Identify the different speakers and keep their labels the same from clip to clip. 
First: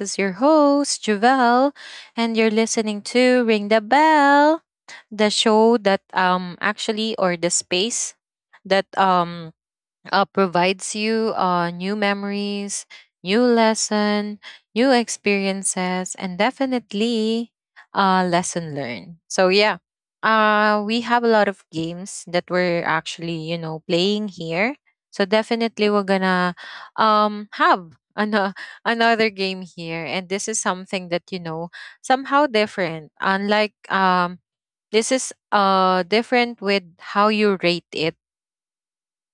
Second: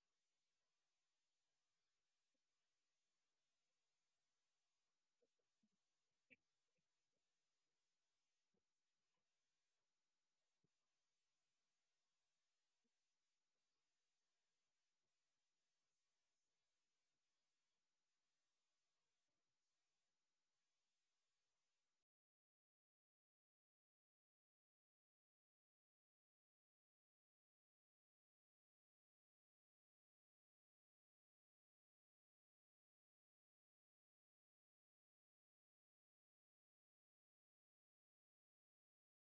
Speaker 1: is your host, Javelle. And you're listening to Ring the Bell, the show that actually, or the space that provides you new memories, new lesson, new experiences, and definitely lesson learned. So yeah, we have a lot of games that we're actually playing here. So definitely we're gonna have another game here, and this is something that somehow different. Unlike this is different with how you rate it.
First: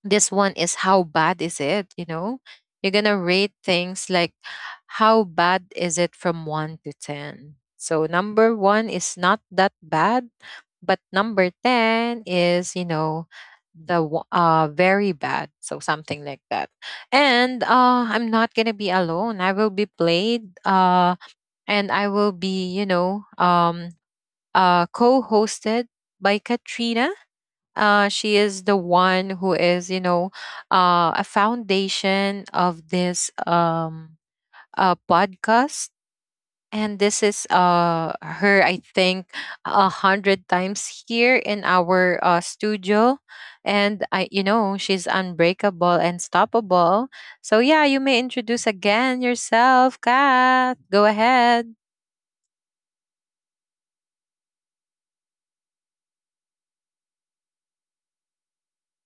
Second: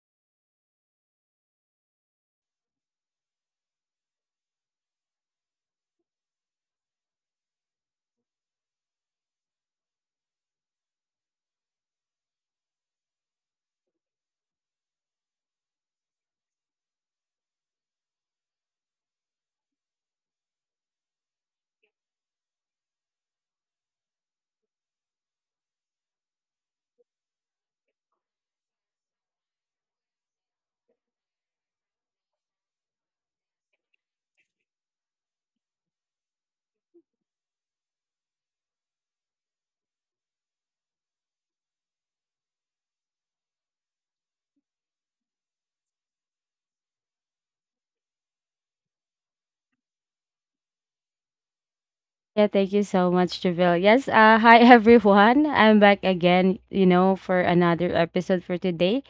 Speaker 1: This one is how bad is it. You're gonna rate things like how bad is it from 1 to 10. So number 1 is not that bad, but number 10 is, very bad. So something like that. And I'm not gonna be alone. I will be played, and I will be, co-hosted by Katrina. She is the one who is, you know, a foundation of this podcast. And this is her, I think, 100 times here in our studio. And I, you know, she's unbreakable and stoppable. So yeah, you may introduce again yourself, Kath. Go ahead.
Speaker 2: Yeah, thank you so much, Javille. Yes, Hi everyone. I'm back again, for another episode for today.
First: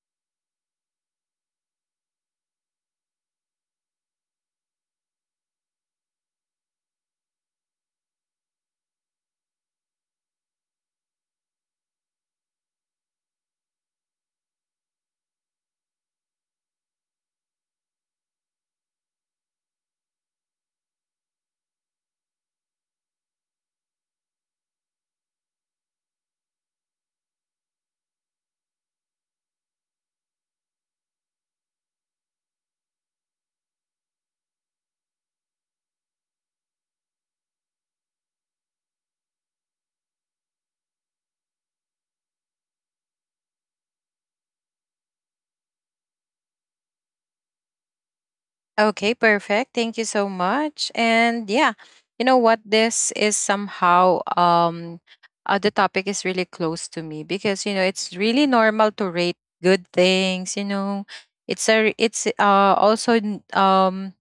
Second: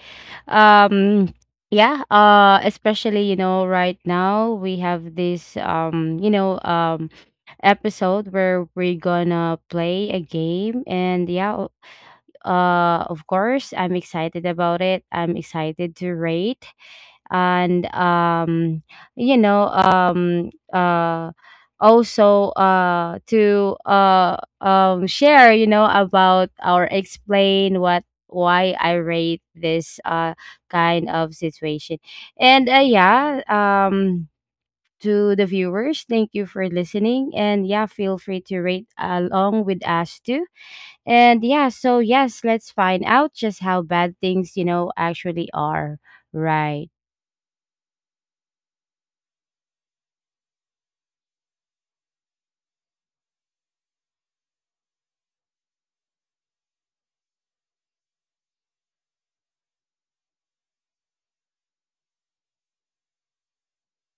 Speaker 2: Um, yeah, Especially, right now we have this episode where we're gonna play a game. Of course, I'm excited about it. I'm excited to rate and you know um uh also to share, you know, about, or explain what why I rate this kind of situation, and to the viewers. Thank you for listening, and yeah, feel free to rate along with us too. And yeah, so yes, let's find out just how bad things, you know, actually are. Right.
Speaker 1: Okay, perfect. Thank you so much. And yeah, you know what? This is somehow, the topic is really close to me, because you know it's really normal to rate good things. You know, it's also,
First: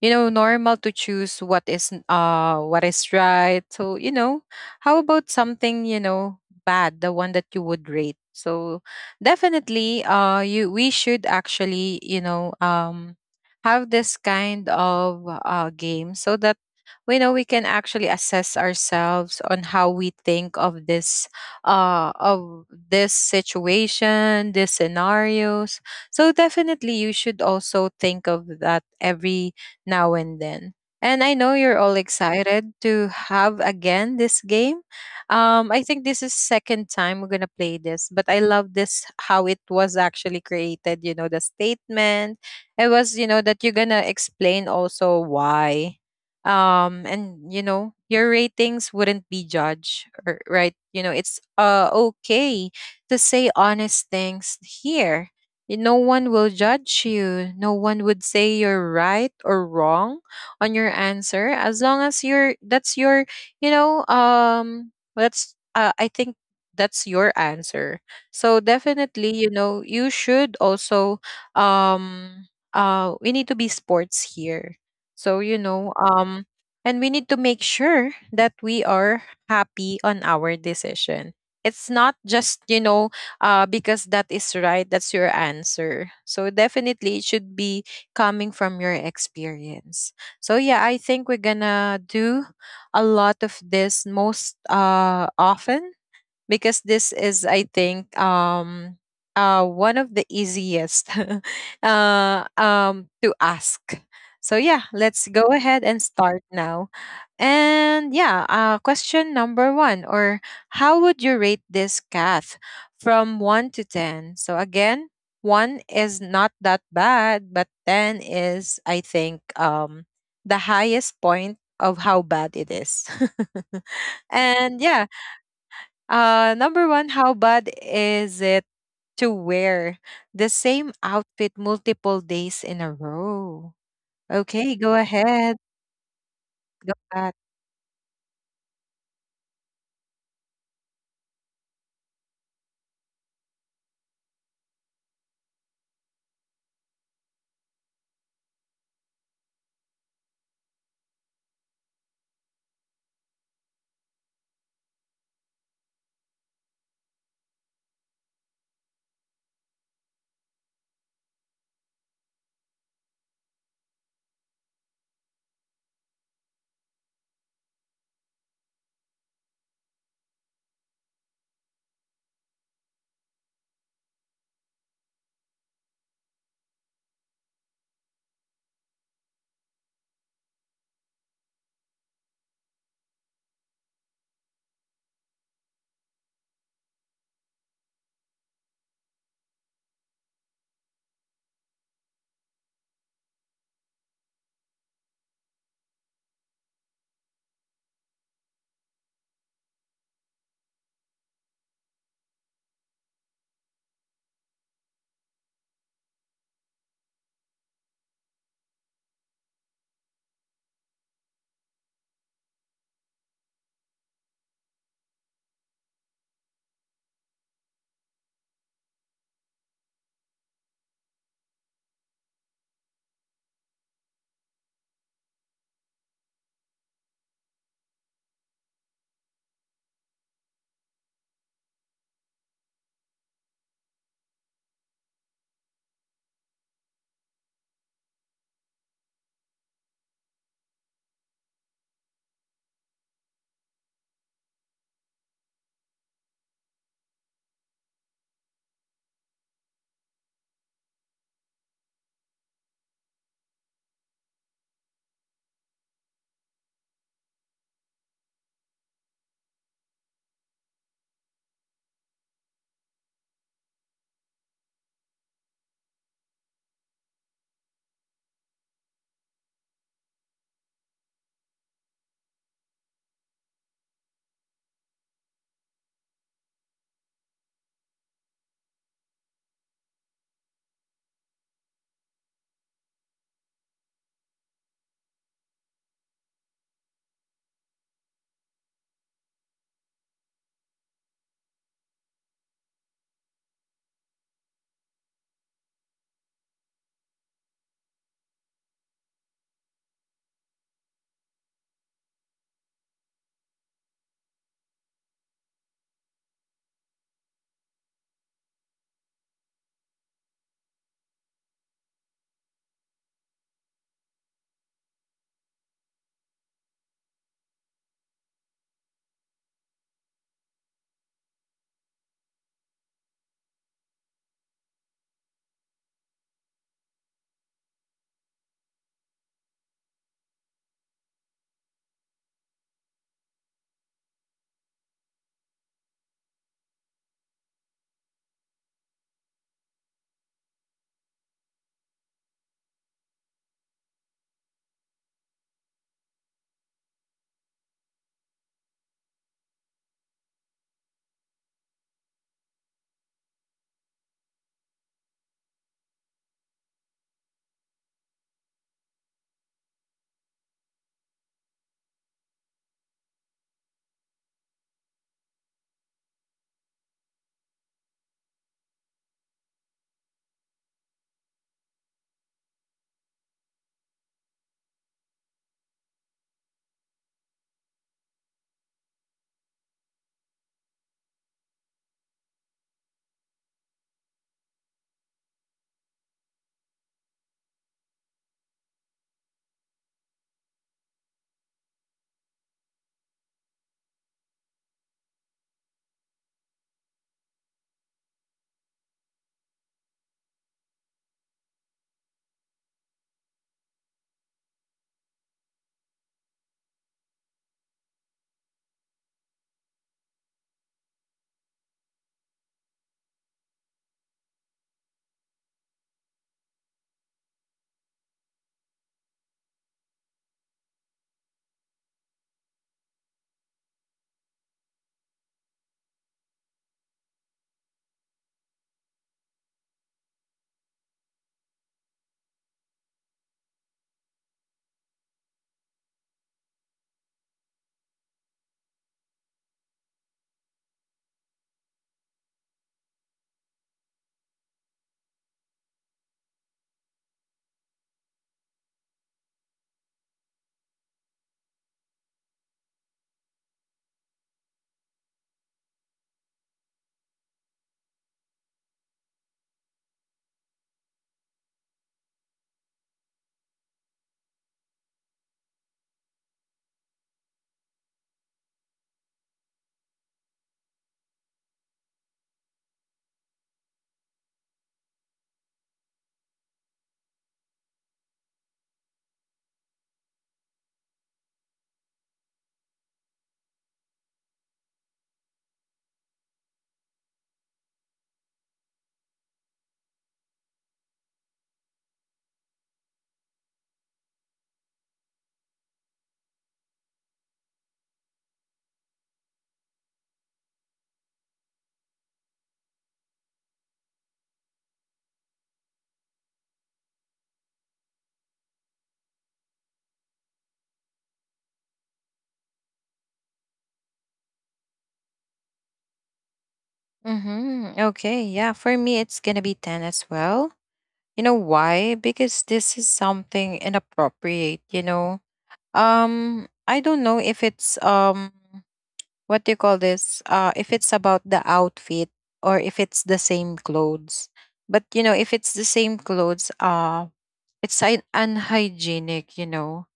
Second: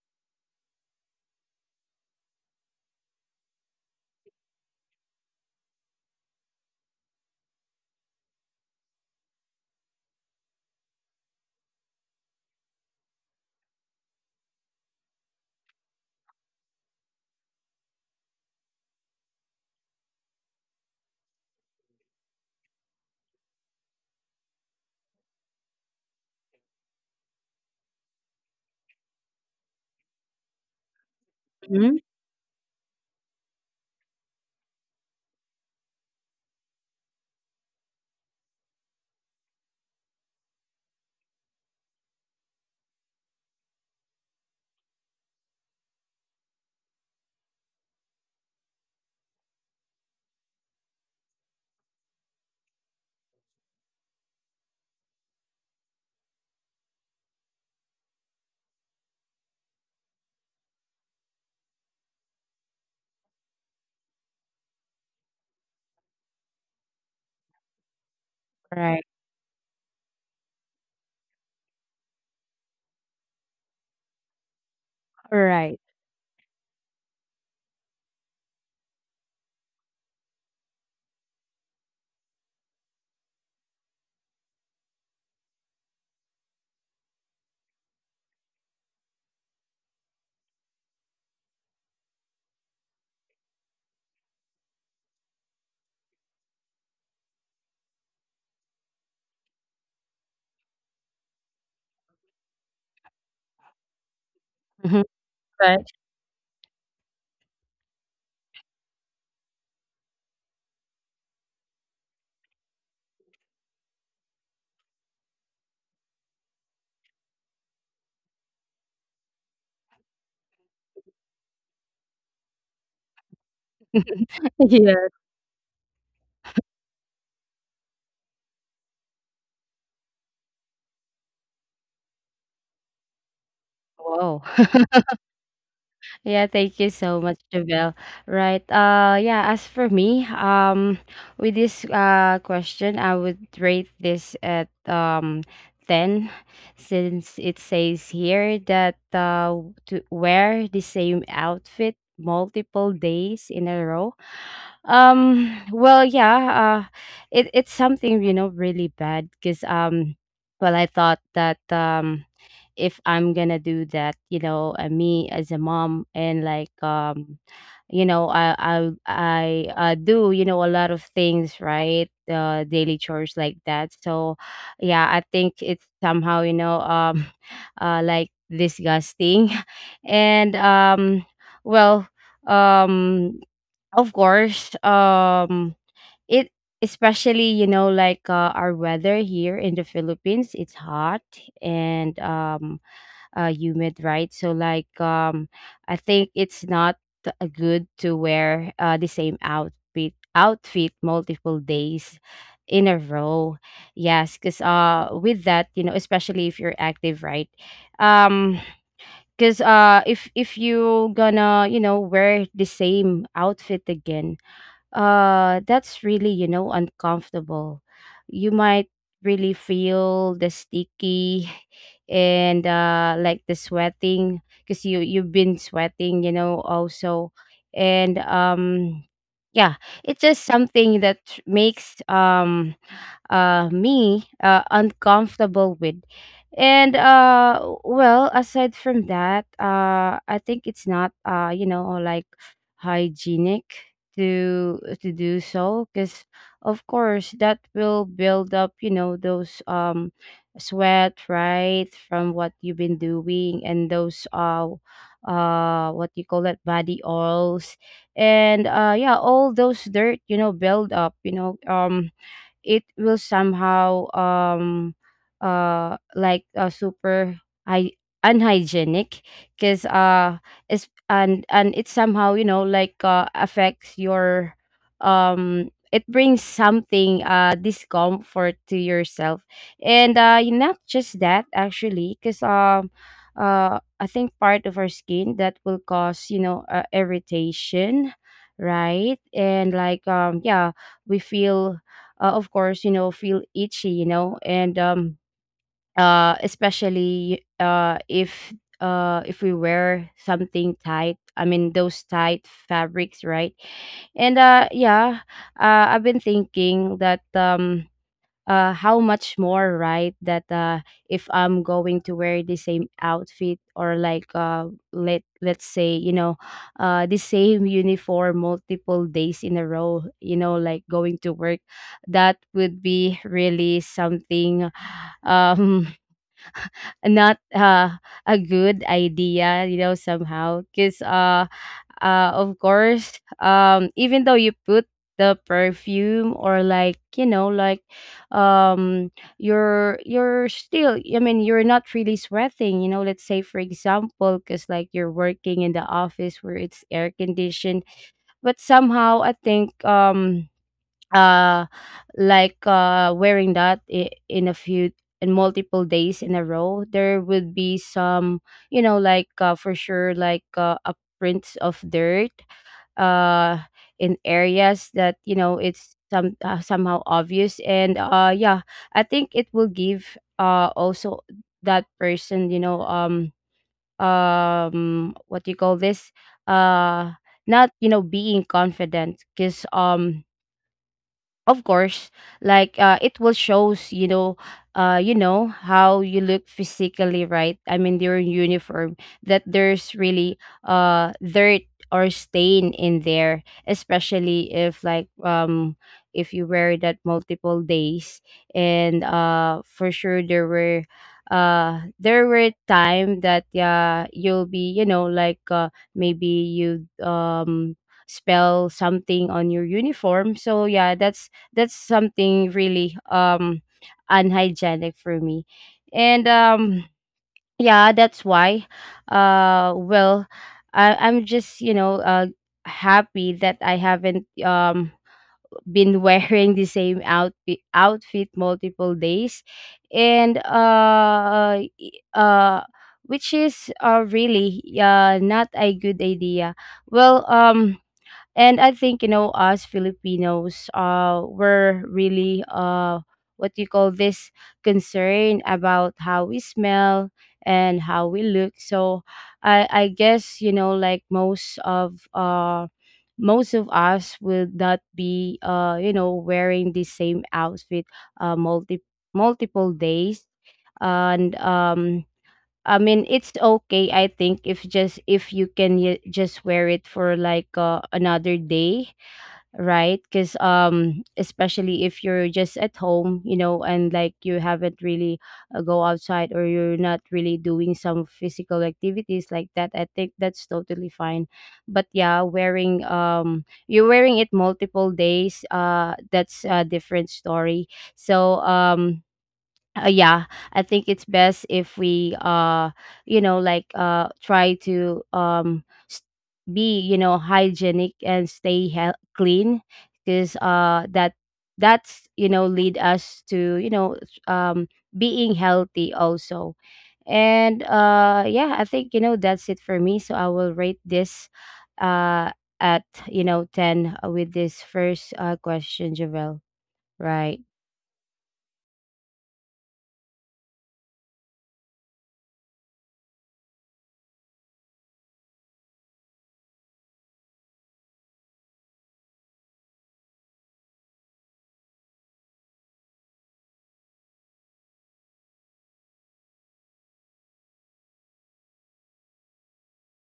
Speaker 1: normal to choose what is right. So you know, how about something, bad, the one that you would rate? So definitely, you we should actually, have this kind of game so that we know we can actually assess ourselves on how we think of this situation, these scenarios. So definitely you should also think of that every now and then. And I know you're all
Speaker 2: Mhm.
Speaker 1: excited to have again this game. I think this is second time we're gonna play this, but I love this how it was actually created. You know the statement. It was, that you're gonna explain also why, and you know your ratings wouldn't be judged, right? You know it's okay to say honest things here. No one will judge you. No one would say you're right or wrong on your answer, as long as you're that's your, you know, that's I think, that's your answer. So
Speaker 2: Right.
Speaker 1: definitely, you know, you should also, um we need to be sports here. So, you
Speaker 2: Right.
Speaker 1: know, and we need to make sure that we are happy on our decision. It's not just, you know, because that is right. That's your answer. So definitely it should be coming from your experience. So yeah, I think we're gonna do a lot of this most often, because this is, I think, one of the easiest to ask. So yeah,
Speaker 2: Mhm.
Speaker 1: let's go
Speaker 2: Right.
Speaker 1: ahead and start now. And yeah, question number one. Or how would you rate this cat from 1 to 10? So again, one is not that bad but 10 is, I think, the highest point of how bad it is. And yeah,
Speaker 2: Yeah.
Speaker 1: number one: how bad is it to wear the same outfit multiple days in a row?
Speaker 2: Wow.
Speaker 1: Okay, go ahead.
Speaker 2: Yeah, thank you
Speaker 1: Go
Speaker 2: so
Speaker 1: back.
Speaker 2: much, Javel. Right. Yeah, as for me, with this question, I would rate this at 10, since it says here that to wear the same outfit multiple days in a row. Um well, yeah, uh it it's something, you know, really bad because well, I thought that if I'm gonna do that, you know, me as a mom, and like you know, I do, you know, a lot of things, right? Daily chores like that. So, yeah, I think it's somehow, you know, like disgusting, and well, um, of course, it especially, you know, like our weather here in the Philippines, it's hot and humid, right? So like I think it's not good to wear, the same outfit multiple days in a row. Yes, because with that, you know, especially if you're active, right? Um, because if you gonna, you know, wear the same outfit again, that's really, you know, uncomfortable. You might really feel the sticky and like the sweating, because you, you've been sweating, you know, also. And yeah It's just something that makes me uncomfortable with. And well, aside from that, I think it's not, you know, like hygienic to do so, because of course that will build up, you know, those sweat, right, from what you've been doing, and those what you call that, body oils, and yeah, all those dirt, you know, build up, you know, it will somehow, like, super hy- unhygienic, because it's, and it somehow, you know, like, affects your, it brings something, discomfort to yourself. And not just that, actually, because I think part of our skin that will cause, you know, irritation, right? And like yeah, we feel, of course, you know, feel itchy, you know, and especially if we wear something tight, I mean those tight fabrics, right? And uh, yeah, I've been thinking that, how much more, right, that if I'm going to wear the same outfit, or like, let's say, you know, the same uniform multiple days in a row, you know, like going to work, that would be really something, um not, a good idea, you know, somehow. Because, uh, of course, even though you put the perfume, or like, you know, like you're still, I mean, you're not really sweating, you know, let's say for example, because like you're working in the office where it's air conditioned. But somehow I think, uh like, wearing that in a few, in multiple days in a row, there would be some, you know, like, for sure, like, a prints of dirt uh in areas that, you know, it's some, somehow obvious. And I think it will give, also, that person, you know, what do you call this, uh not, you know, being confident, because of course, like, it will shows, you know, you know, how you look physically, right, I mean during uniform, that there's really dirt or stain in there, especially if like, if you wear that multiple days. And for sure, there were time that, yeah, you'll be, you know, like, maybe you spell something on your uniform. So yeah, that's something really, unhygienic, for me. And Yeah, that's why, uh well I, I'm just, you know, happy that I haven't been wearing the same outfit multiple days, and uh y- uh which is really, not a good idea. well um and I think, you know, us Filipinos, we're really, what do you call this, concern about how we smell and how we look. So I guess, you know, like most of us will not be, you know, wearing the same outfit uh multi multiple days. And I mean, it's okay, I think, if just if you can just wear it for like, another day, right? Because especially if you're just at home, you know, and like you haven't really go outside, or you're not really doing some physical activities like that, I think that's totally fine. But yeah, wearing, you're wearing it multiple days, that's a different story. So uh, yeah I think it's best if we you know, like, try to s- be, you know, hygienic and stay clean, because that, that's, you know, lead us to, you know, being healthy also. And yeah, I think, you know, that's it for me, so I will rate this uh at, you know, 10, with this first question, Javel. Right.
Speaker 1: Mm-hmm. Okay, yeah, for me it's gonna be 10 as well. You know why? Because this is something inappropriate, you know. I don't know if it's, what do you call this? If it's about the outfit, or if it's the same clothes. But you know, if it's the same clothes, it's unhygienic, you know.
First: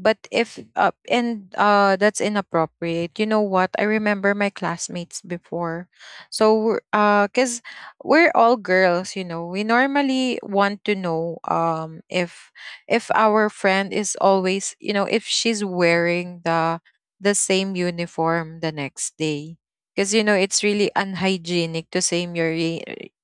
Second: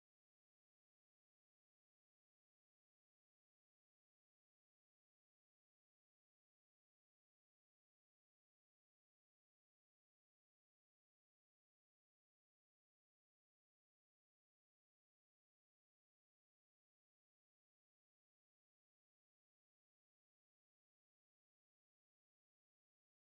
Speaker 1: But if and that's inappropriate. You know what? I remember my classmates before. So cuz we're all girls, you know. We normally want to know, if our friend is always, you know, if she's wearing the same uniform the next day. Cuz you know, it's really unhygienic to same your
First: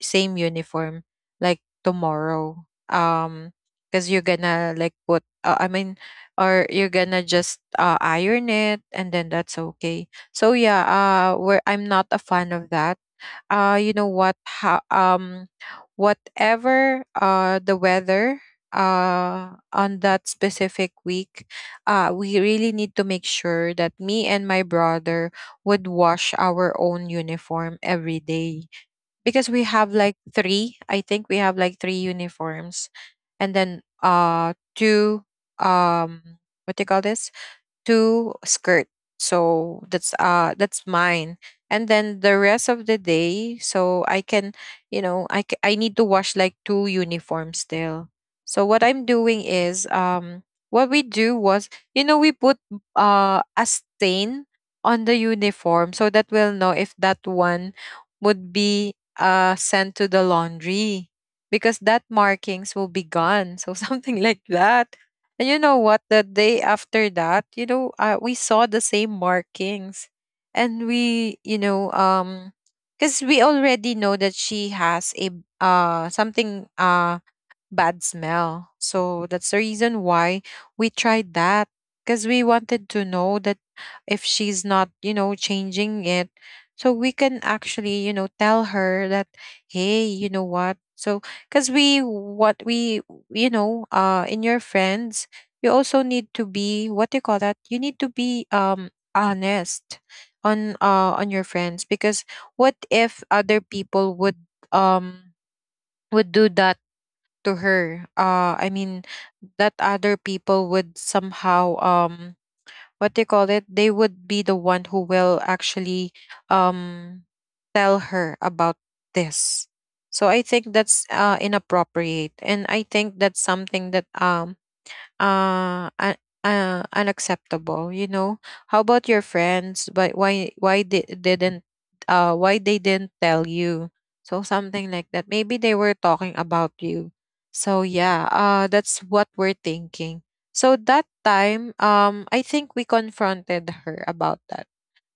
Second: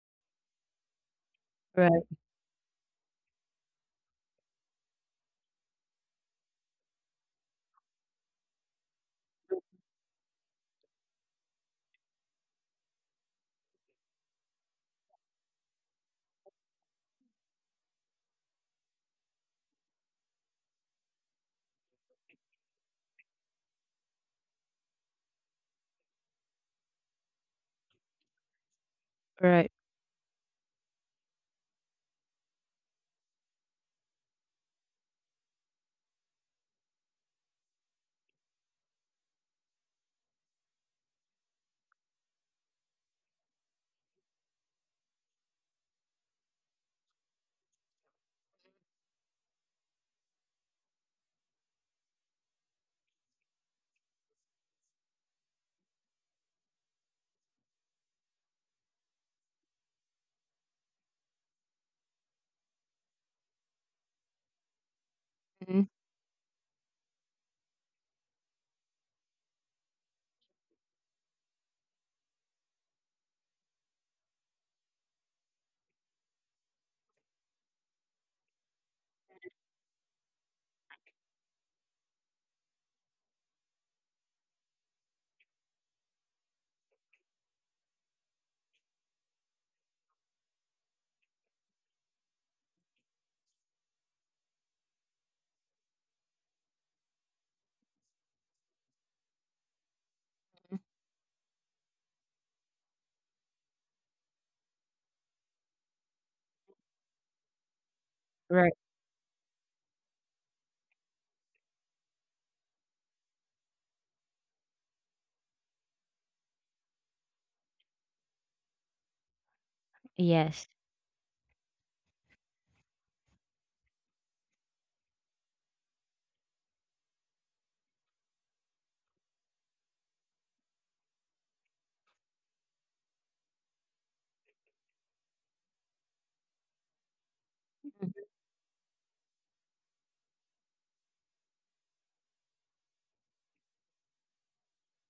Speaker 1: same uniform like
Speaker 2: Right,
Speaker 1: tomorrow. Because you're gonna like put, I mean, or you're gonna just iron it, and then that's okay. So yeah, where I'm not a fan of that. You know what? How Whatever the weather on that specific week, we really need to make sure that me and my brother would wash our own uniform every day, because we
Speaker 2: right,
Speaker 1: have like three, I think we have like three uniforms, and then two, um what do you call this, two skirt. So that's mine. And then the rest of the day, so I can, you know, I need to wash like two uniforms still. So what I'm doing is, what we do was, you know, we put a stain on the uniform so that we'll know if that one would be sent to the laundry, because that markings will be gone. So something like that. And you know
Speaker 2: mhm,
Speaker 1: what? The day after that, you know, we saw the same markings, and we, you know, because we already know that she has a something bad smell. So that's the reason why we tried that, because we wanted to know that, if she's not, you know, changing it, so we can actually, you know, tell her that, hey, you know what? So, because we, what we, you know, in your friends, you also need to be, what do you call that? You need to be, honest on your friends, because what if other people would, um would do that to her, I
Speaker 2: right.
Speaker 1: mean, that other people would somehow, what they call it, they would be the one who will actually, um tell her about this. So I think
Speaker 2: Yes.
Speaker 1: that's inappropriate, and I think that's something that, uh, un- unacceptable, you know. How about your friends? But why they didn't, why they didn't tell you? So something like that. Maybe they were talking about you. So yeah,
Speaker 2: Mhm,
Speaker 1: that's what we're thinking. So that time, I think we confronted her about that.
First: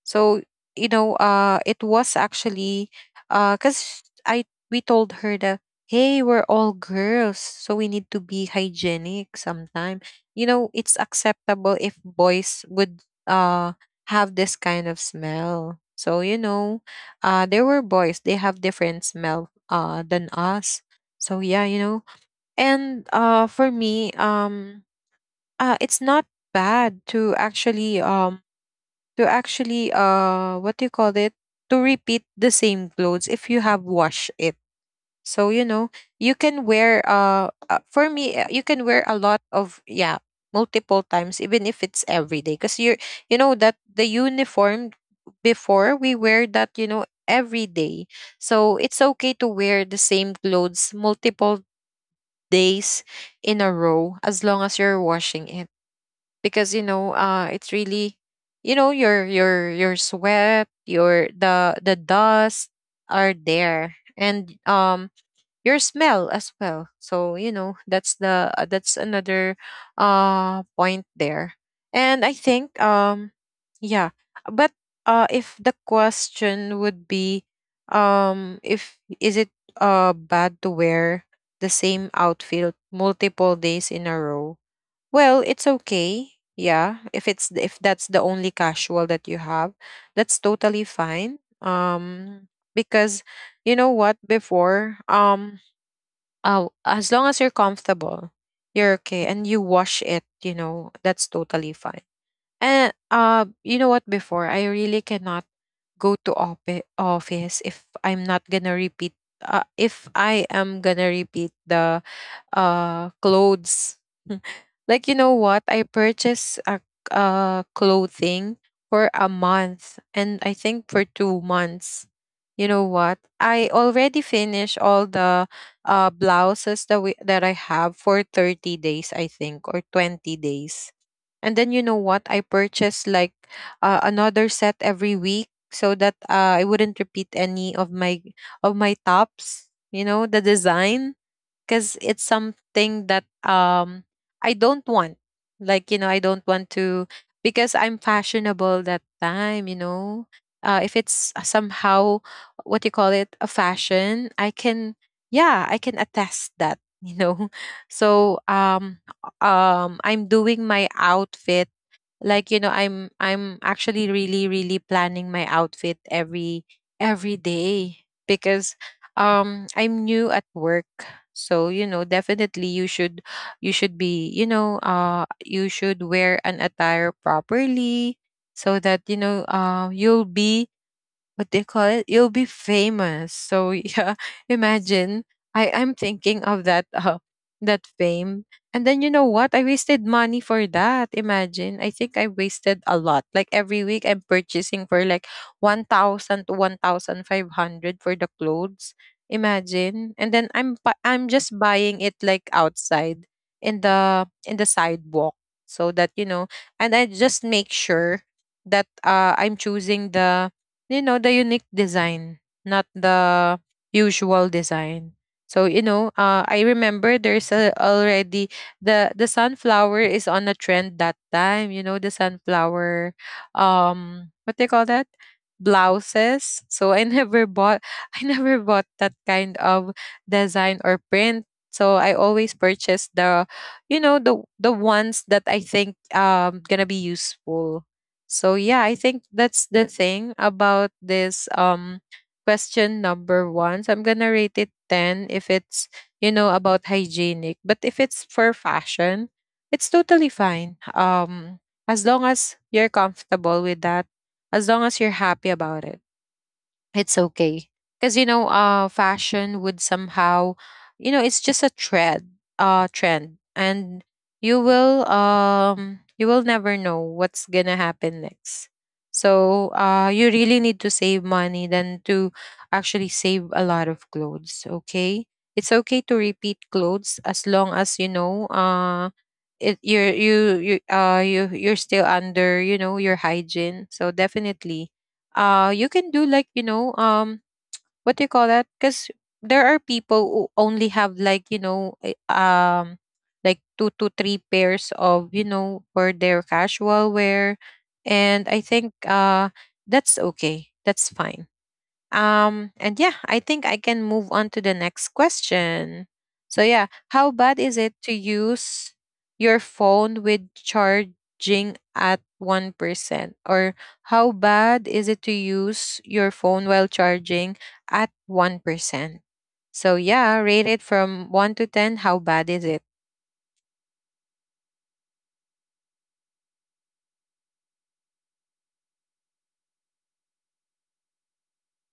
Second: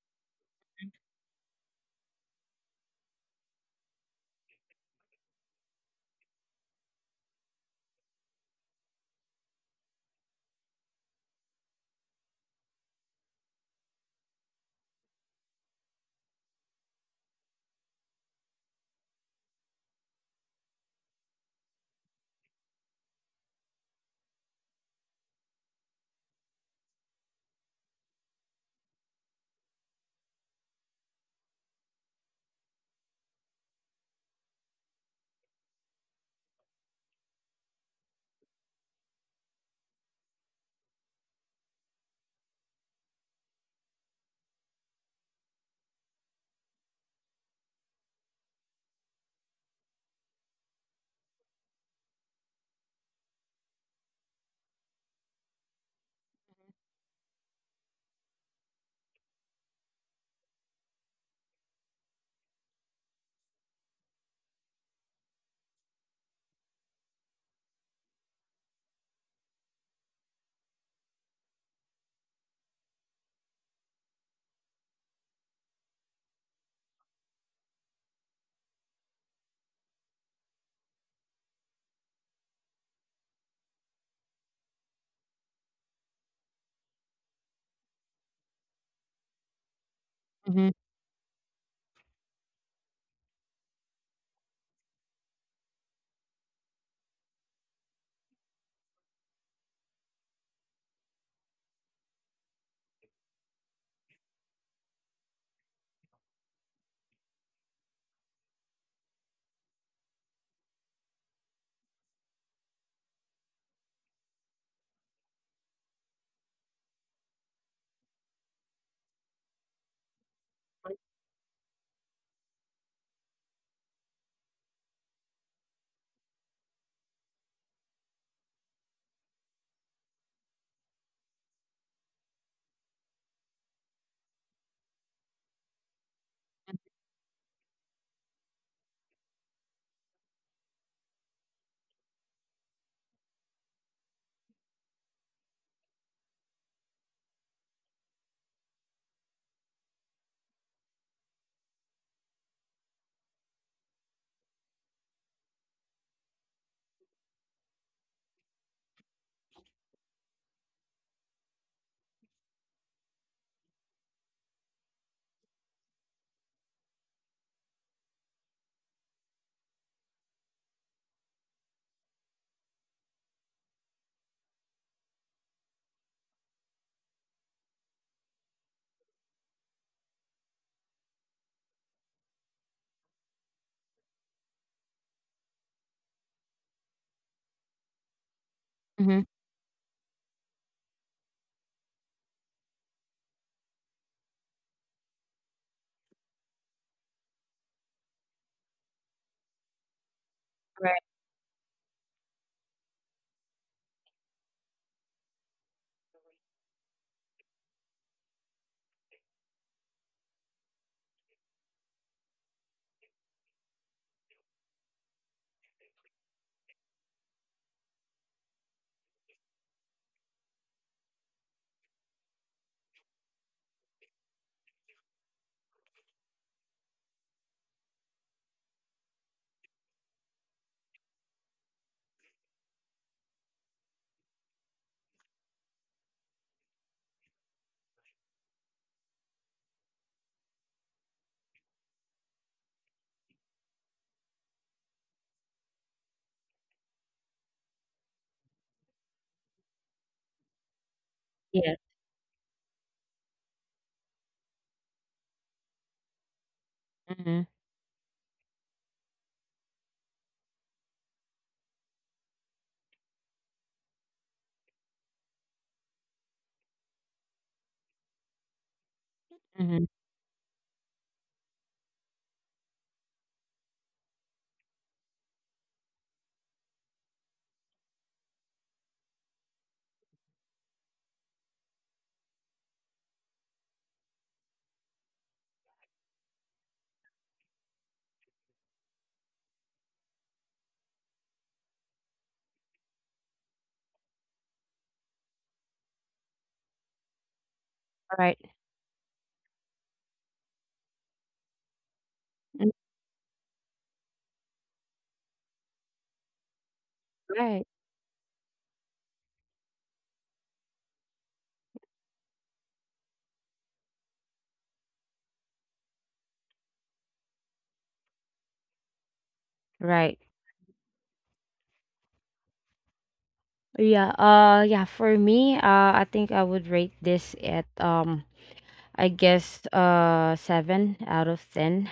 Speaker 1: So you know, it was actually because I we told her that, hey, we're all girls, so we need to be hygienic sometime. You know, it's acceptable if boys would uh have this kind of smell. So you know, there were boys. They have different smell than us. So yeah, you know, and for me, it's not bad to actually, what do you call it, to repeat the same clothes if you have washed it. So you know, you can wear for me, you can wear a lot of, yeah, multiple times, even if it's every day, because you know that the uniform, before we wear that, you know, every day. So it's okay to wear the same clothes multiple days in a row, as long as you're washing it, because you know, it's really, you know, your sweat, your, the dust are there, and your smell as well. So you know, that's the that's another point there. And I think, yeah, but if the question would be, if is it bad to wear the same outfit multiple days in a row, well, it's okay. Yeah, if that's the only casual that you have, that's
Speaker 2: mhm,
Speaker 1: totally fine. Um because, you know what, before, oh, as long as you're comfortable, you're okay and you wash it, you know, that's totally fine. And you know what, before I really cannot go to office if I'm not going to repeat, if I am going to repeat the clothes. Like you know what? I purchased a clothing for a month, and I think for 2 months. You know what? I already finished all the blouses that we that I have for 30 days, I think, or 20 days. And then, you know what? I purchased like, another set every week, so that, I wouldn't repeat any of my tops, you know, the design, because it's something that, I don't want. Like you know, I don't want to, because I'm fashionable that time. You know, if it's somehow, what you call it, a fashion, I can, yeah, I can attest that, you know. So I'm doing my outfit, I'm actually really planning my outfit every day because I'm new at work. So you know, definitely you should, you should be, you should wear an attire properly so that, you'll be, what they call it, you'll be famous. So yeah, imagine, I'm thinking of that. That fame. And then you
Speaker 2: mhm.
Speaker 1: know what, I wasted money for that. Imagine, I think I wasted a lot. Like every week I'm purchasing for like 1000 to 1500 for the clothes. Imagine, and then
Speaker 2: Right.
Speaker 1: I'm just buying it like outside in the sidewalk, so that you know. And I just make sure that I'm choosing the, you know, the unique design, not the usual design. So I remember there's a, already, the sunflower is on a trend that time, you know, the sunflower, what they call that, blouses. So I never bought, I never bought that kind of design or print. So I always purchase the, you know, the ones that I think gonna be useful. So yeah, I think that's the thing about this question number 1. So I'm going to rate it 10 if it's, you know, about hygienic, but if it's for fashion, it's totally fine.
Speaker 2: Yeah.
Speaker 1: As long as you're comfortable with that, as long as you're happy about it, it's
Speaker 2: Mhm,
Speaker 1: okay. Because you know, fashion would somehow, you know, it's just a trend. Trend. And you will, you will never know what's gonna happen next. So
Speaker 2: mhm.
Speaker 1: you really need to save money than to actually save a lot of clothes. Okay, it's okay to repeat clothes as long as you know, it, you're you, you you you're still under, you know, your hygiene. So definitely you can do like, you know, what do you call that, because there are people who only have like, you know, like two to three pairs of, you know, for their casual wear.
Speaker 2: Right.
Speaker 1: And I think that's okay, that's fine.
Speaker 2: Mm.
Speaker 1: And yeah, I think I can move on to the next question. So yeah, how bad
Speaker 2: Right.
Speaker 1: is it to use your phone with charging at 1%? Or how bad is it to use your phone while charging at 1%? So
Speaker 2: Right.
Speaker 1: yeah, rate it from 1 to 10, how bad is it?
Speaker 2: Yeah, for me, I think I would rate this at I guess seven out of ten.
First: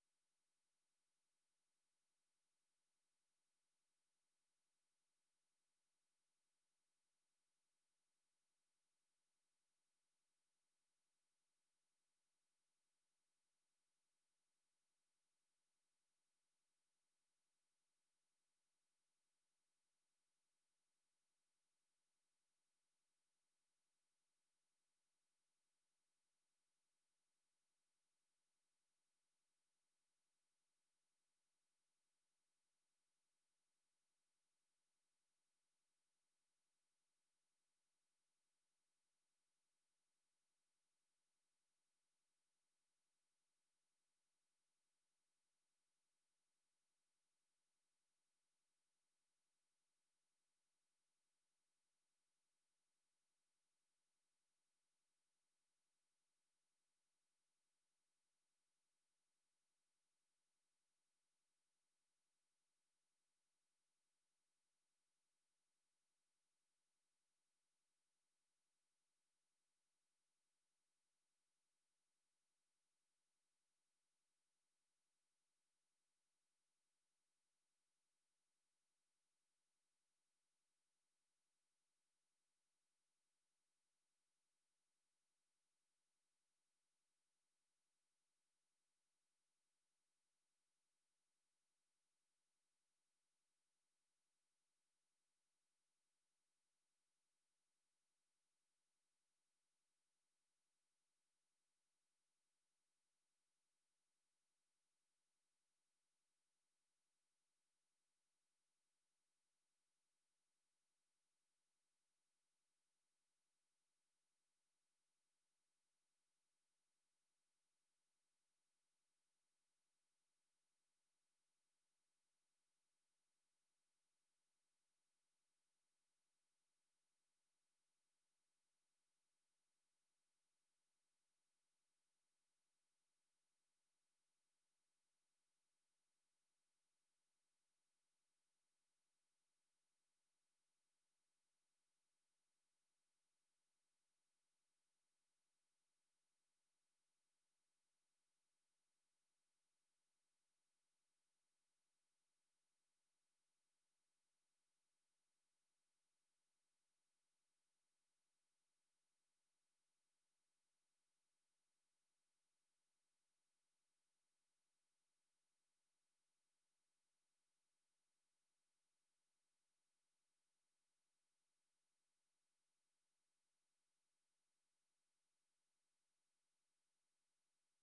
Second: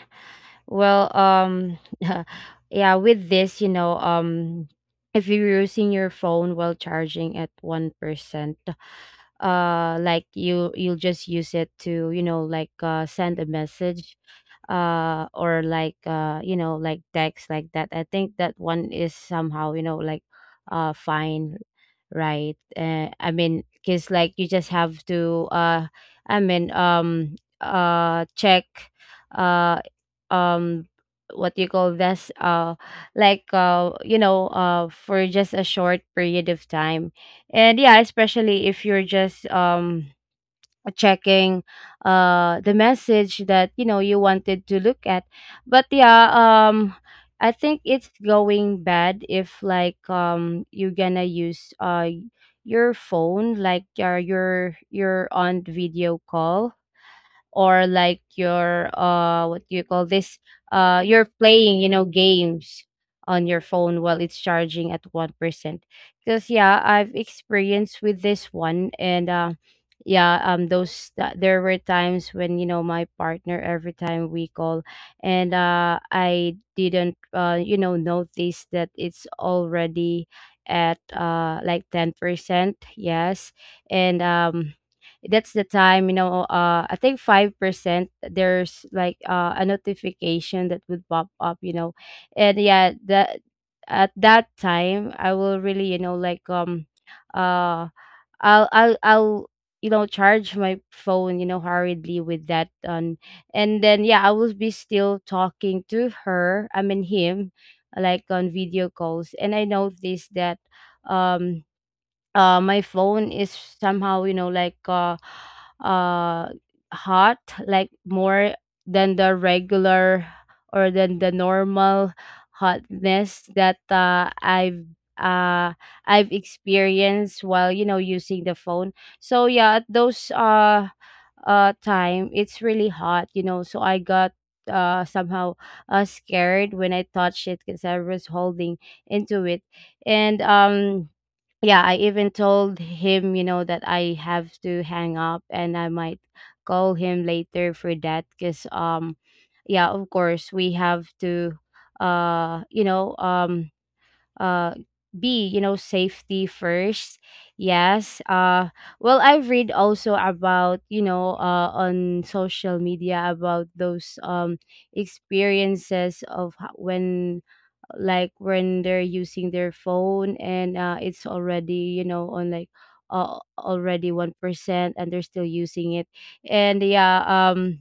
Speaker 2: Well, yeah. With this, you know, if you're using your phone while charging at 1%, like, you'll just use it to, you know, like, send a message, or like, you know, like decks like that, I think that one is somehow, you know, like, fine, right? I mean, because like you just have to, i mean um check, uh um what you call this, like, you know, for just a short period of time. And yeah, especially if you're just checking the message that, you know, you wanted to look at. But I think it's going bad if like, you're gonna use your phone like, you're on video call, or like your, what do you call this, you're playing, you know, games on your phone while it's charging at 1%. Because yeah, I've experienced with this one. And uh yeah um those there were times when, you know, my partner, every time we call, and I didn't, you know, notice that it's already at, like, 10%. Yes. And that's the time, you know, I think 5% there's like, a notification that would pop up, you know. And yeah, that at that time I will really, you know, like, uh I'll you know, charge my phone, you know, hurriedly with that on. And then yeah, I will be still talking to her, I mean him, like on video calls, and I noticed that um my phone is somehow, you know, like, uh hot, like more than the regular, or than the normal hotness that uh I've experienced while, you know, using the phone. So yeah, at those time, it's really hot, you know, so I got, somehow, scared when I touched it, because I was holding into it. And yeah, I even told him, you know, that I have to hang up, and I might call him later for that, cuz yeah, of course, we have to, you know, uh be, you know, safety first. Yes. Well, I've read also about, you know, on social media about those experiences of when like when they're using their phone and it's already, you know, on, like, already 1%, and they're still using it. And yeah um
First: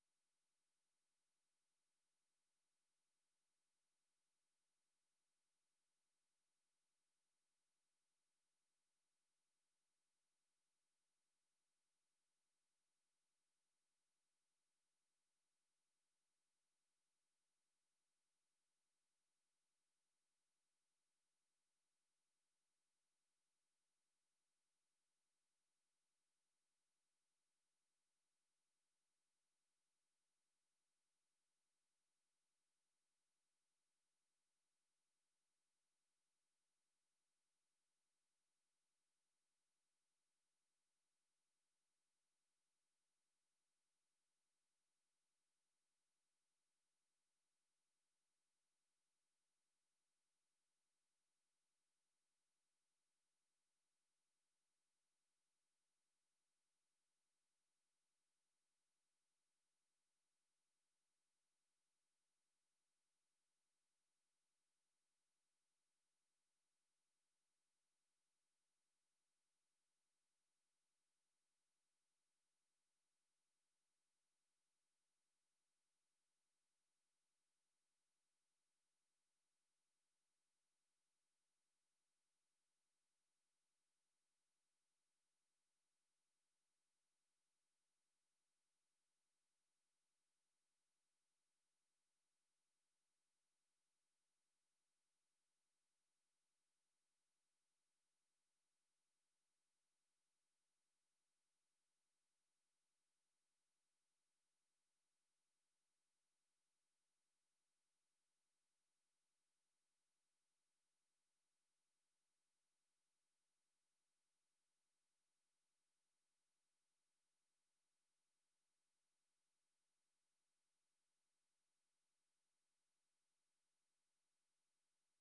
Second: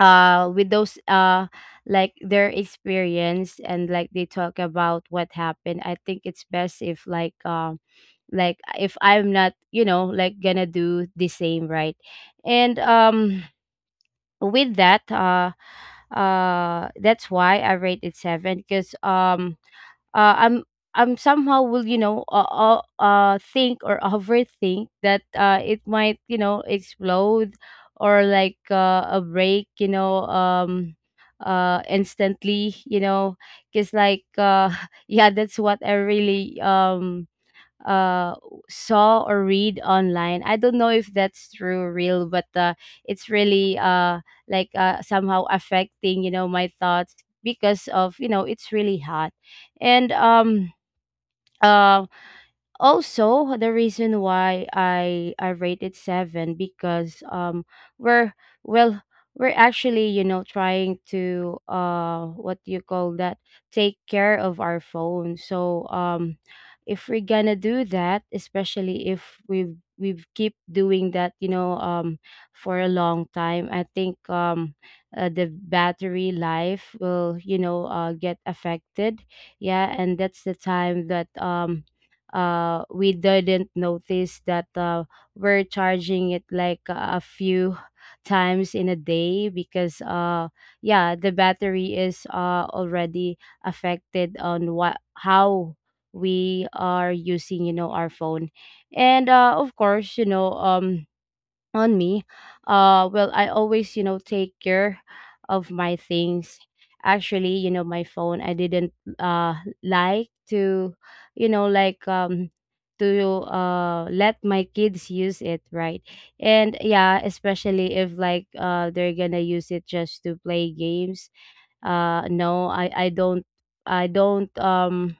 Speaker 2: uh with those like their experience and like they talk about what happened, I think it's best if, like, like if I'm not, you know, like gonna do the same, right? And with that, that's why I rate it seven. Because uh, I'm I'm somehow will, you know, think or overthink that it might, you know, explode or like, a break, you know, instantly, you know. Because like yeah, that's what I really uh saw or read online. I don't know if that's true or real, but it's really like somehow affecting, you know, my thoughts, because of, you know, it's really hot. And uh. Also, the reason why I rated seven, because we're, well, we're actually, you know, trying to what do you call that, take care of our phone. So if we're gonna do that, especially if we keep doing that, you know, for a long time, I think the battery life will, you know, get affected. Yeah, and that's the time that we didn't notice that, we're charging it like a few times in a day because yeah, the battery is already affected on what, how we are using, you know, our phone. And of course, you know, on me, well, I always, you know, take care of my things. Actually, you know, my phone, I didn't uh like to, you know, like, to let my kids use it, right? And yeah, especially if like they're gonna use it just to play games, no, I don't, I don't um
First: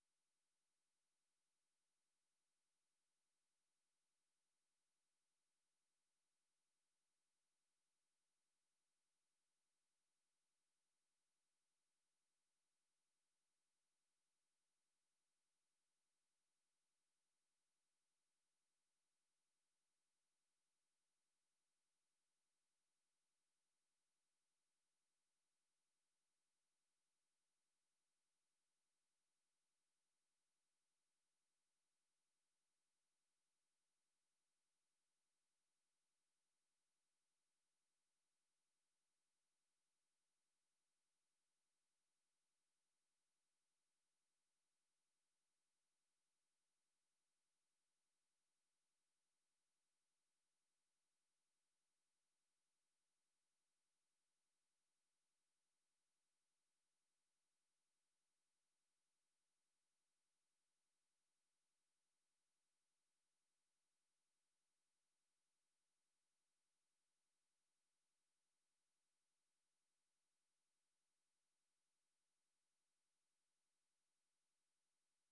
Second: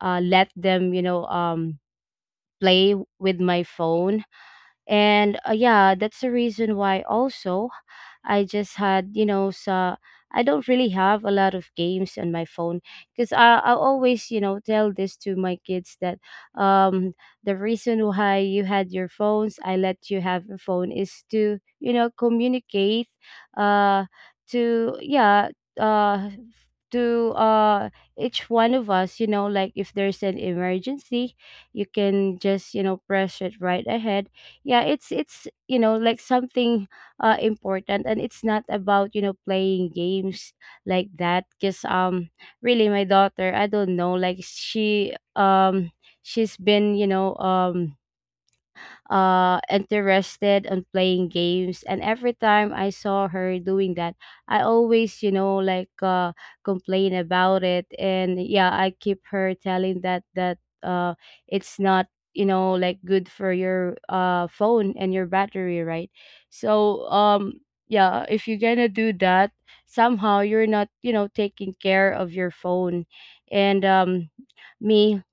Speaker 2: uh let them, you know, play with my phone. And yeah, that's the reason why also I just had, you know, so I don't really have a lot of games on my phone. Because I always, you know, tell this to my kids that um the reason why you had your phones, I let you have a phone is to, you know, communicate uh to, yeah, uh to each one of us, you know, like if there's an emergency, you can just, you know, press it right ahead. Yeah, it's you know, like something important, and it's not about, you know, playing games like that. Because really, my daughter, I don't know, like she she's been, you know, interested on playing games. And every time I saw her doing that, I always, you know, like, complain about it. And yeah, I keep her telling that that uh, it's not, you know, like good for your phone and your battery, right? So yeah, if you're gonna do that, somehow you're not, you know, taking care of your phone. And me,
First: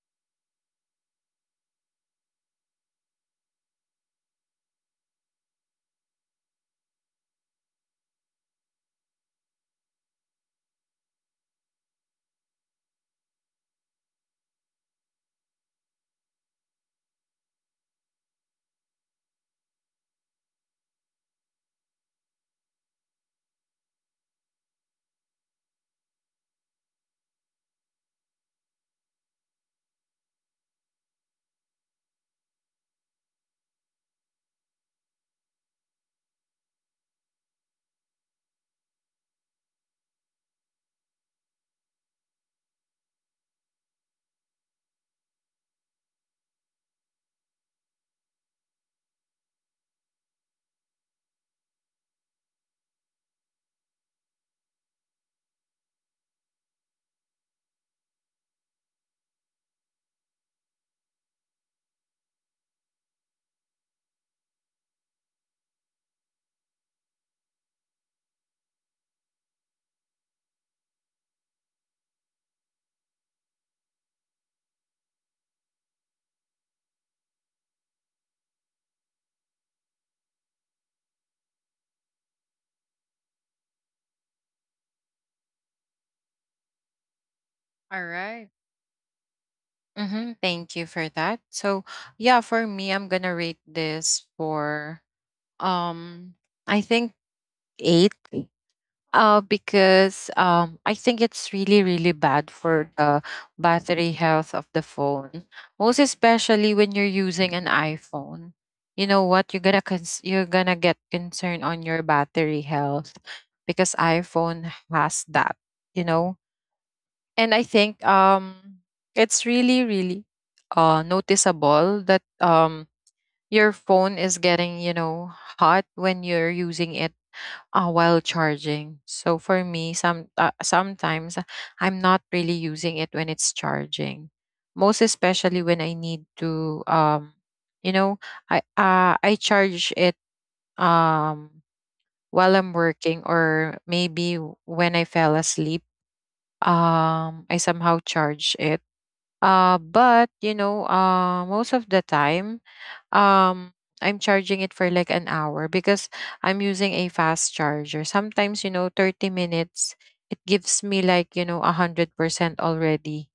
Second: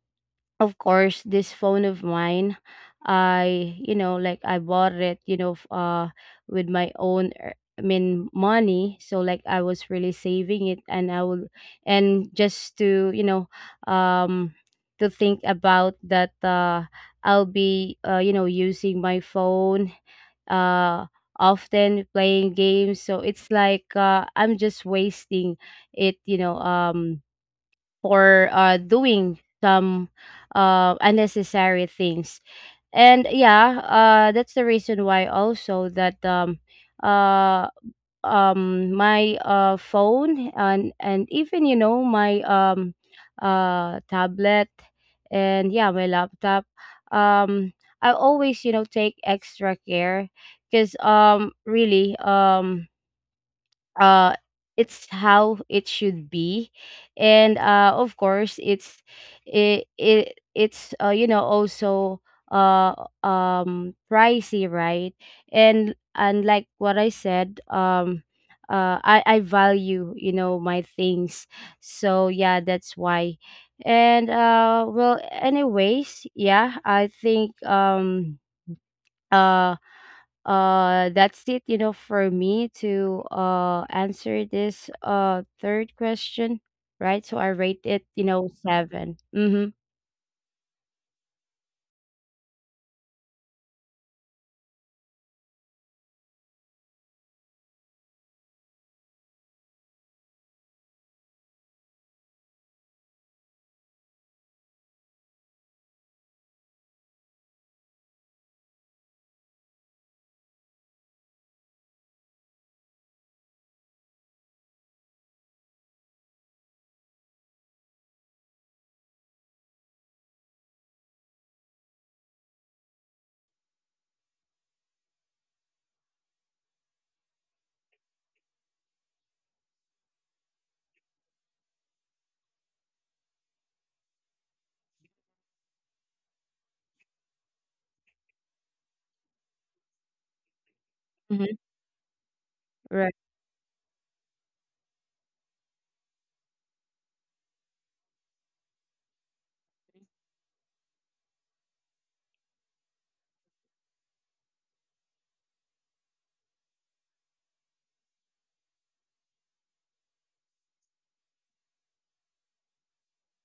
Speaker 2: of course, this phone of mine, I, you know, like I bought it, you know, with my own I mean money, so like I was really saving it and I will, and just to, you know, um to think about that I'll be, you know, using my phone uh often playing games, so it's like I'm just wasting it, you know, for, doing some, unnecessary things. And yeah, that's the reason why also that, uh, my phone and even, you know, my, tablet, and yeah, my laptop. Um, I always, you know, take extra care, because really, uh it's how it should be. And of course, it's, it's you know, also, uh pricey, right? And like what I said, I value, you know, my things. So yeah, that's why. And well, anyways, yeah, I think uh that's it, you know, for me to answer this third question, right? So I rate it,
Speaker 1: All
Speaker 2: you know,
Speaker 1: right.
Speaker 2: seven. Mm-hmm,
Speaker 1: Mm-hmm. Thank you for that. So yeah, for me, I'm gonna rate this for, um I think, eight. Because I think it's really, really bad for the battery health of the phone. Most especially when you're using an iPhone. You know what? You're gonna you're gonna get concerned on your battery health because iPhone has that. You know, and I think it's really, really noticeable that your phone is getting, you know, hot when you're using it, while charging. So for me, sometimes I'm not really using it when it's charging. Most especially when I need to, you know, I charge it,
Speaker 2: mm-hmm,
Speaker 1: um, while I'm
Speaker 2: right,
Speaker 1: working or maybe when I fell asleep. I somehow charge it. But you know, most of the time, um I'm charging it for like an hour because I'm using a fast charger. Sometimes, you know, 30 minutes, it gives me like, you know, 100% already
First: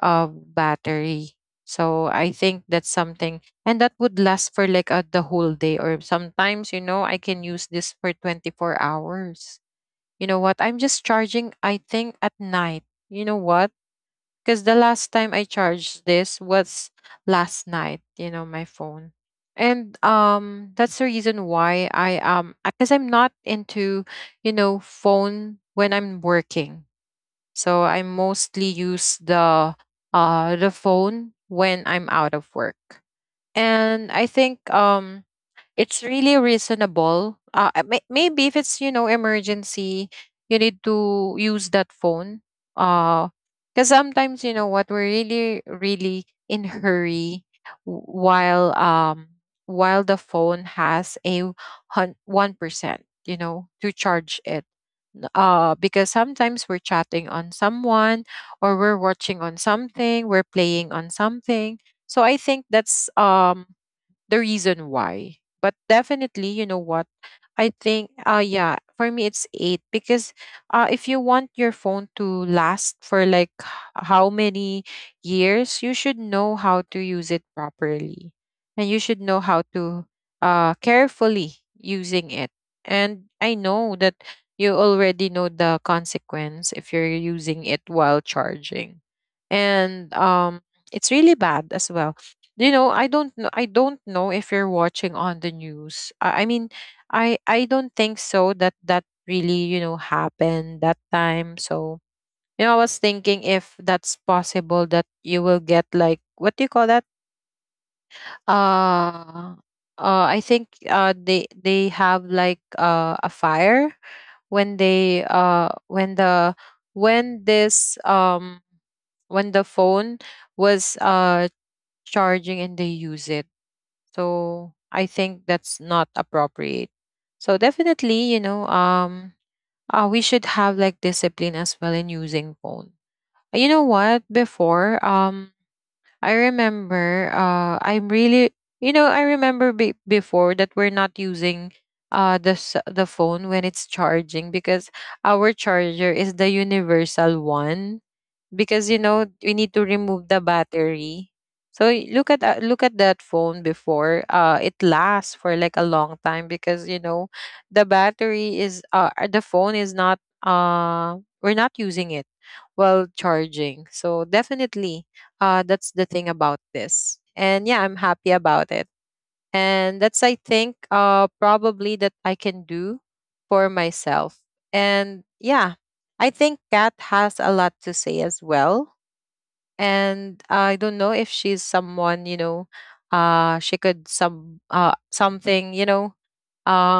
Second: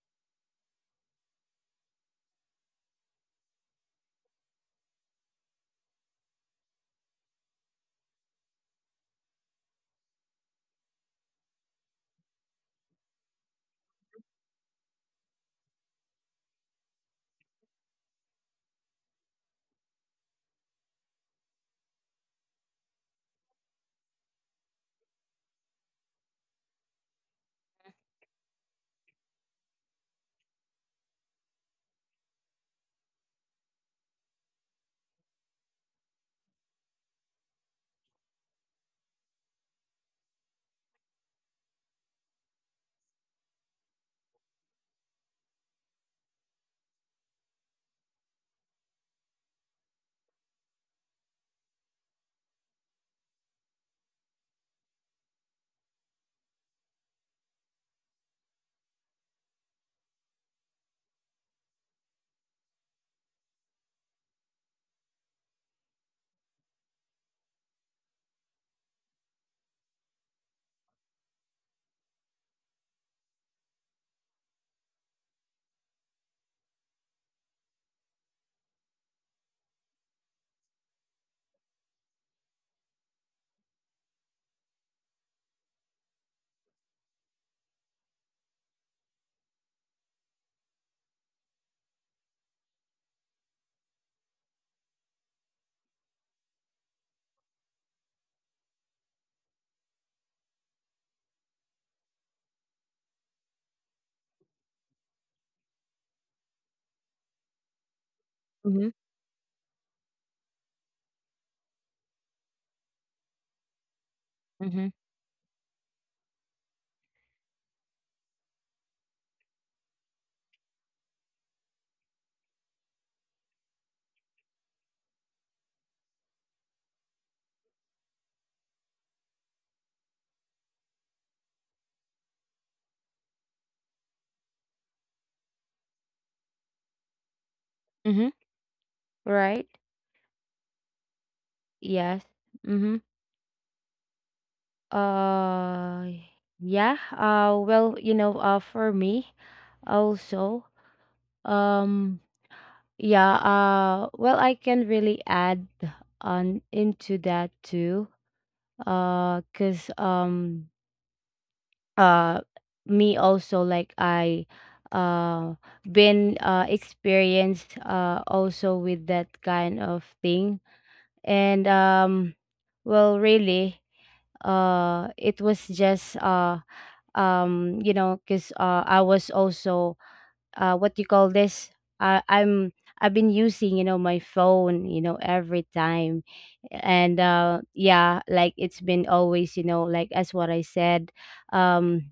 Speaker 1: of battery. So I think that's something. And that would last for like the whole day. Or sometimes, you know, I can use this for 24 hours. You know what? I'm just charging, I think, at night. You know what? Because the last time I charged this was last night, you know, my phone. And that's the reason why I, because I'm not into, you know, phone when I'm working. So I mostly use the, uh, phone when I'm out of work. And I think it's really reasonable. Maybe if it's, you know, emergency, you need to use that phone. Uh, because sometimes you know what, we're really really in hurry w- while um while the phone has a 1%, you know, to charge it. Because sometimes we're chatting on someone, or we're watching on something, we're playing on something. So I think that's the reason why. But definitely, you know what? I think yeah, for me it's 8 because if you want your phone to last for like how many years, you should know how to use it properly. And you should know how to carefully using it. And I know that you already know the consequence if you're using it while charging. And it's really bad as well. Do you know, I don't know, I don't know if you're watching on the news, I mean, I don't think so that that really, you know, happened that time. So you know, I was thinking if that's possible that you will get like, what do you call that,
Speaker 2: mm-hmm,
Speaker 1: uh uh, I think they have like a fire when
Speaker 2: mm-hmm,
Speaker 1: they when the, when this when the phone was charging and they use it. So I think that's not appropriate. So definitely, you know, we should have like discipline as well in using phone. You know what? Before, I remember, I'm
Speaker 2: mm-hmm,
Speaker 1: really, you know, I remember
Speaker 2: right,
Speaker 1: before that we're not using
Speaker 2: yes,
Speaker 1: the
Speaker 2: mm-hmm.
Speaker 1: phone when it's charging because our charger
Speaker 2: uh
Speaker 1: is the
Speaker 2: yeah,
Speaker 1: universal one,
Speaker 2: well, you know,
Speaker 1: because you
Speaker 2: for
Speaker 1: know
Speaker 2: me
Speaker 1: we need to remove the
Speaker 2: also,
Speaker 1: battery. So look
Speaker 2: um
Speaker 1: at that, look at that
Speaker 2: yeah,
Speaker 1: phone before,
Speaker 2: well, I
Speaker 1: it
Speaker 2: can really
Speaker 1: lasts for like
Speaker 2: add
Speaker 1: a long time
Speaker 2: on
Speaker 1: because, you know,
Speaker 2: into that
Speaker 1: the
Speaker 2: too.
Speaker 1: battery is the phone is
Speaker 2: Because
Speaker 1: not we're not using it
Speaker 2: uh
Speaker 1: while
Speaker 2: me also,
Speaker 1: charging.
Speaker 2: like
Speaker 1: So
Speaker 2: I
Speaker 1: definitely
Speaker 2: uh
Speaker 1: that's the thing
Speaker 2: been
Speaker 1: about this. And yeah,
Speaker 2: experienced
Speaker 1: I'm happy about
Speaker 2: also
Speaker 1: it.
Speaker 2: with that kind
Speaker 1: And
Speaker 2: of
Speaker 1: that's, I
Speaker 2: thing.
Speaker 1: think,
Speaker 2: And
Speaker 1: probably that I can do
Speaker 2: well,
Speaker 1: for
Speaker 2: really,
Speaker 1: myself. And
Speaker 2: it
Speaker 1: yeah,
Speaker 2: was just
Speaker 1: I think Kat has a lot to
Speaker 2: you
Speaker 1: say
Speaker 2: know,
Speaker 1: as
Speaker 2: because
Speaker 1: well.
Speaker 2: I was also
Speaker 1: And I don't
Speaker 2: what
Speaker 1: know
Speaker 2: you
Speaker 1: if
Speaker 2: call
Speaker 1: she's
Speaker 2: this,
Speaker 1: someone,
Speaker 2: i
Speaker 1: you know,
Speaker 2: i'm I've been
Speaker 1: she
Speaker 2: using, you
Speaker 1: could
Speaker 2: know, my phone, you know,
Speaker 1: something,
Speaker 2: every
Speaker 1: you know,
Speaker 2: time.
Speaker 1: uh,
Speaker 2: And yeah, like it's been always, you know, like, as what I said, um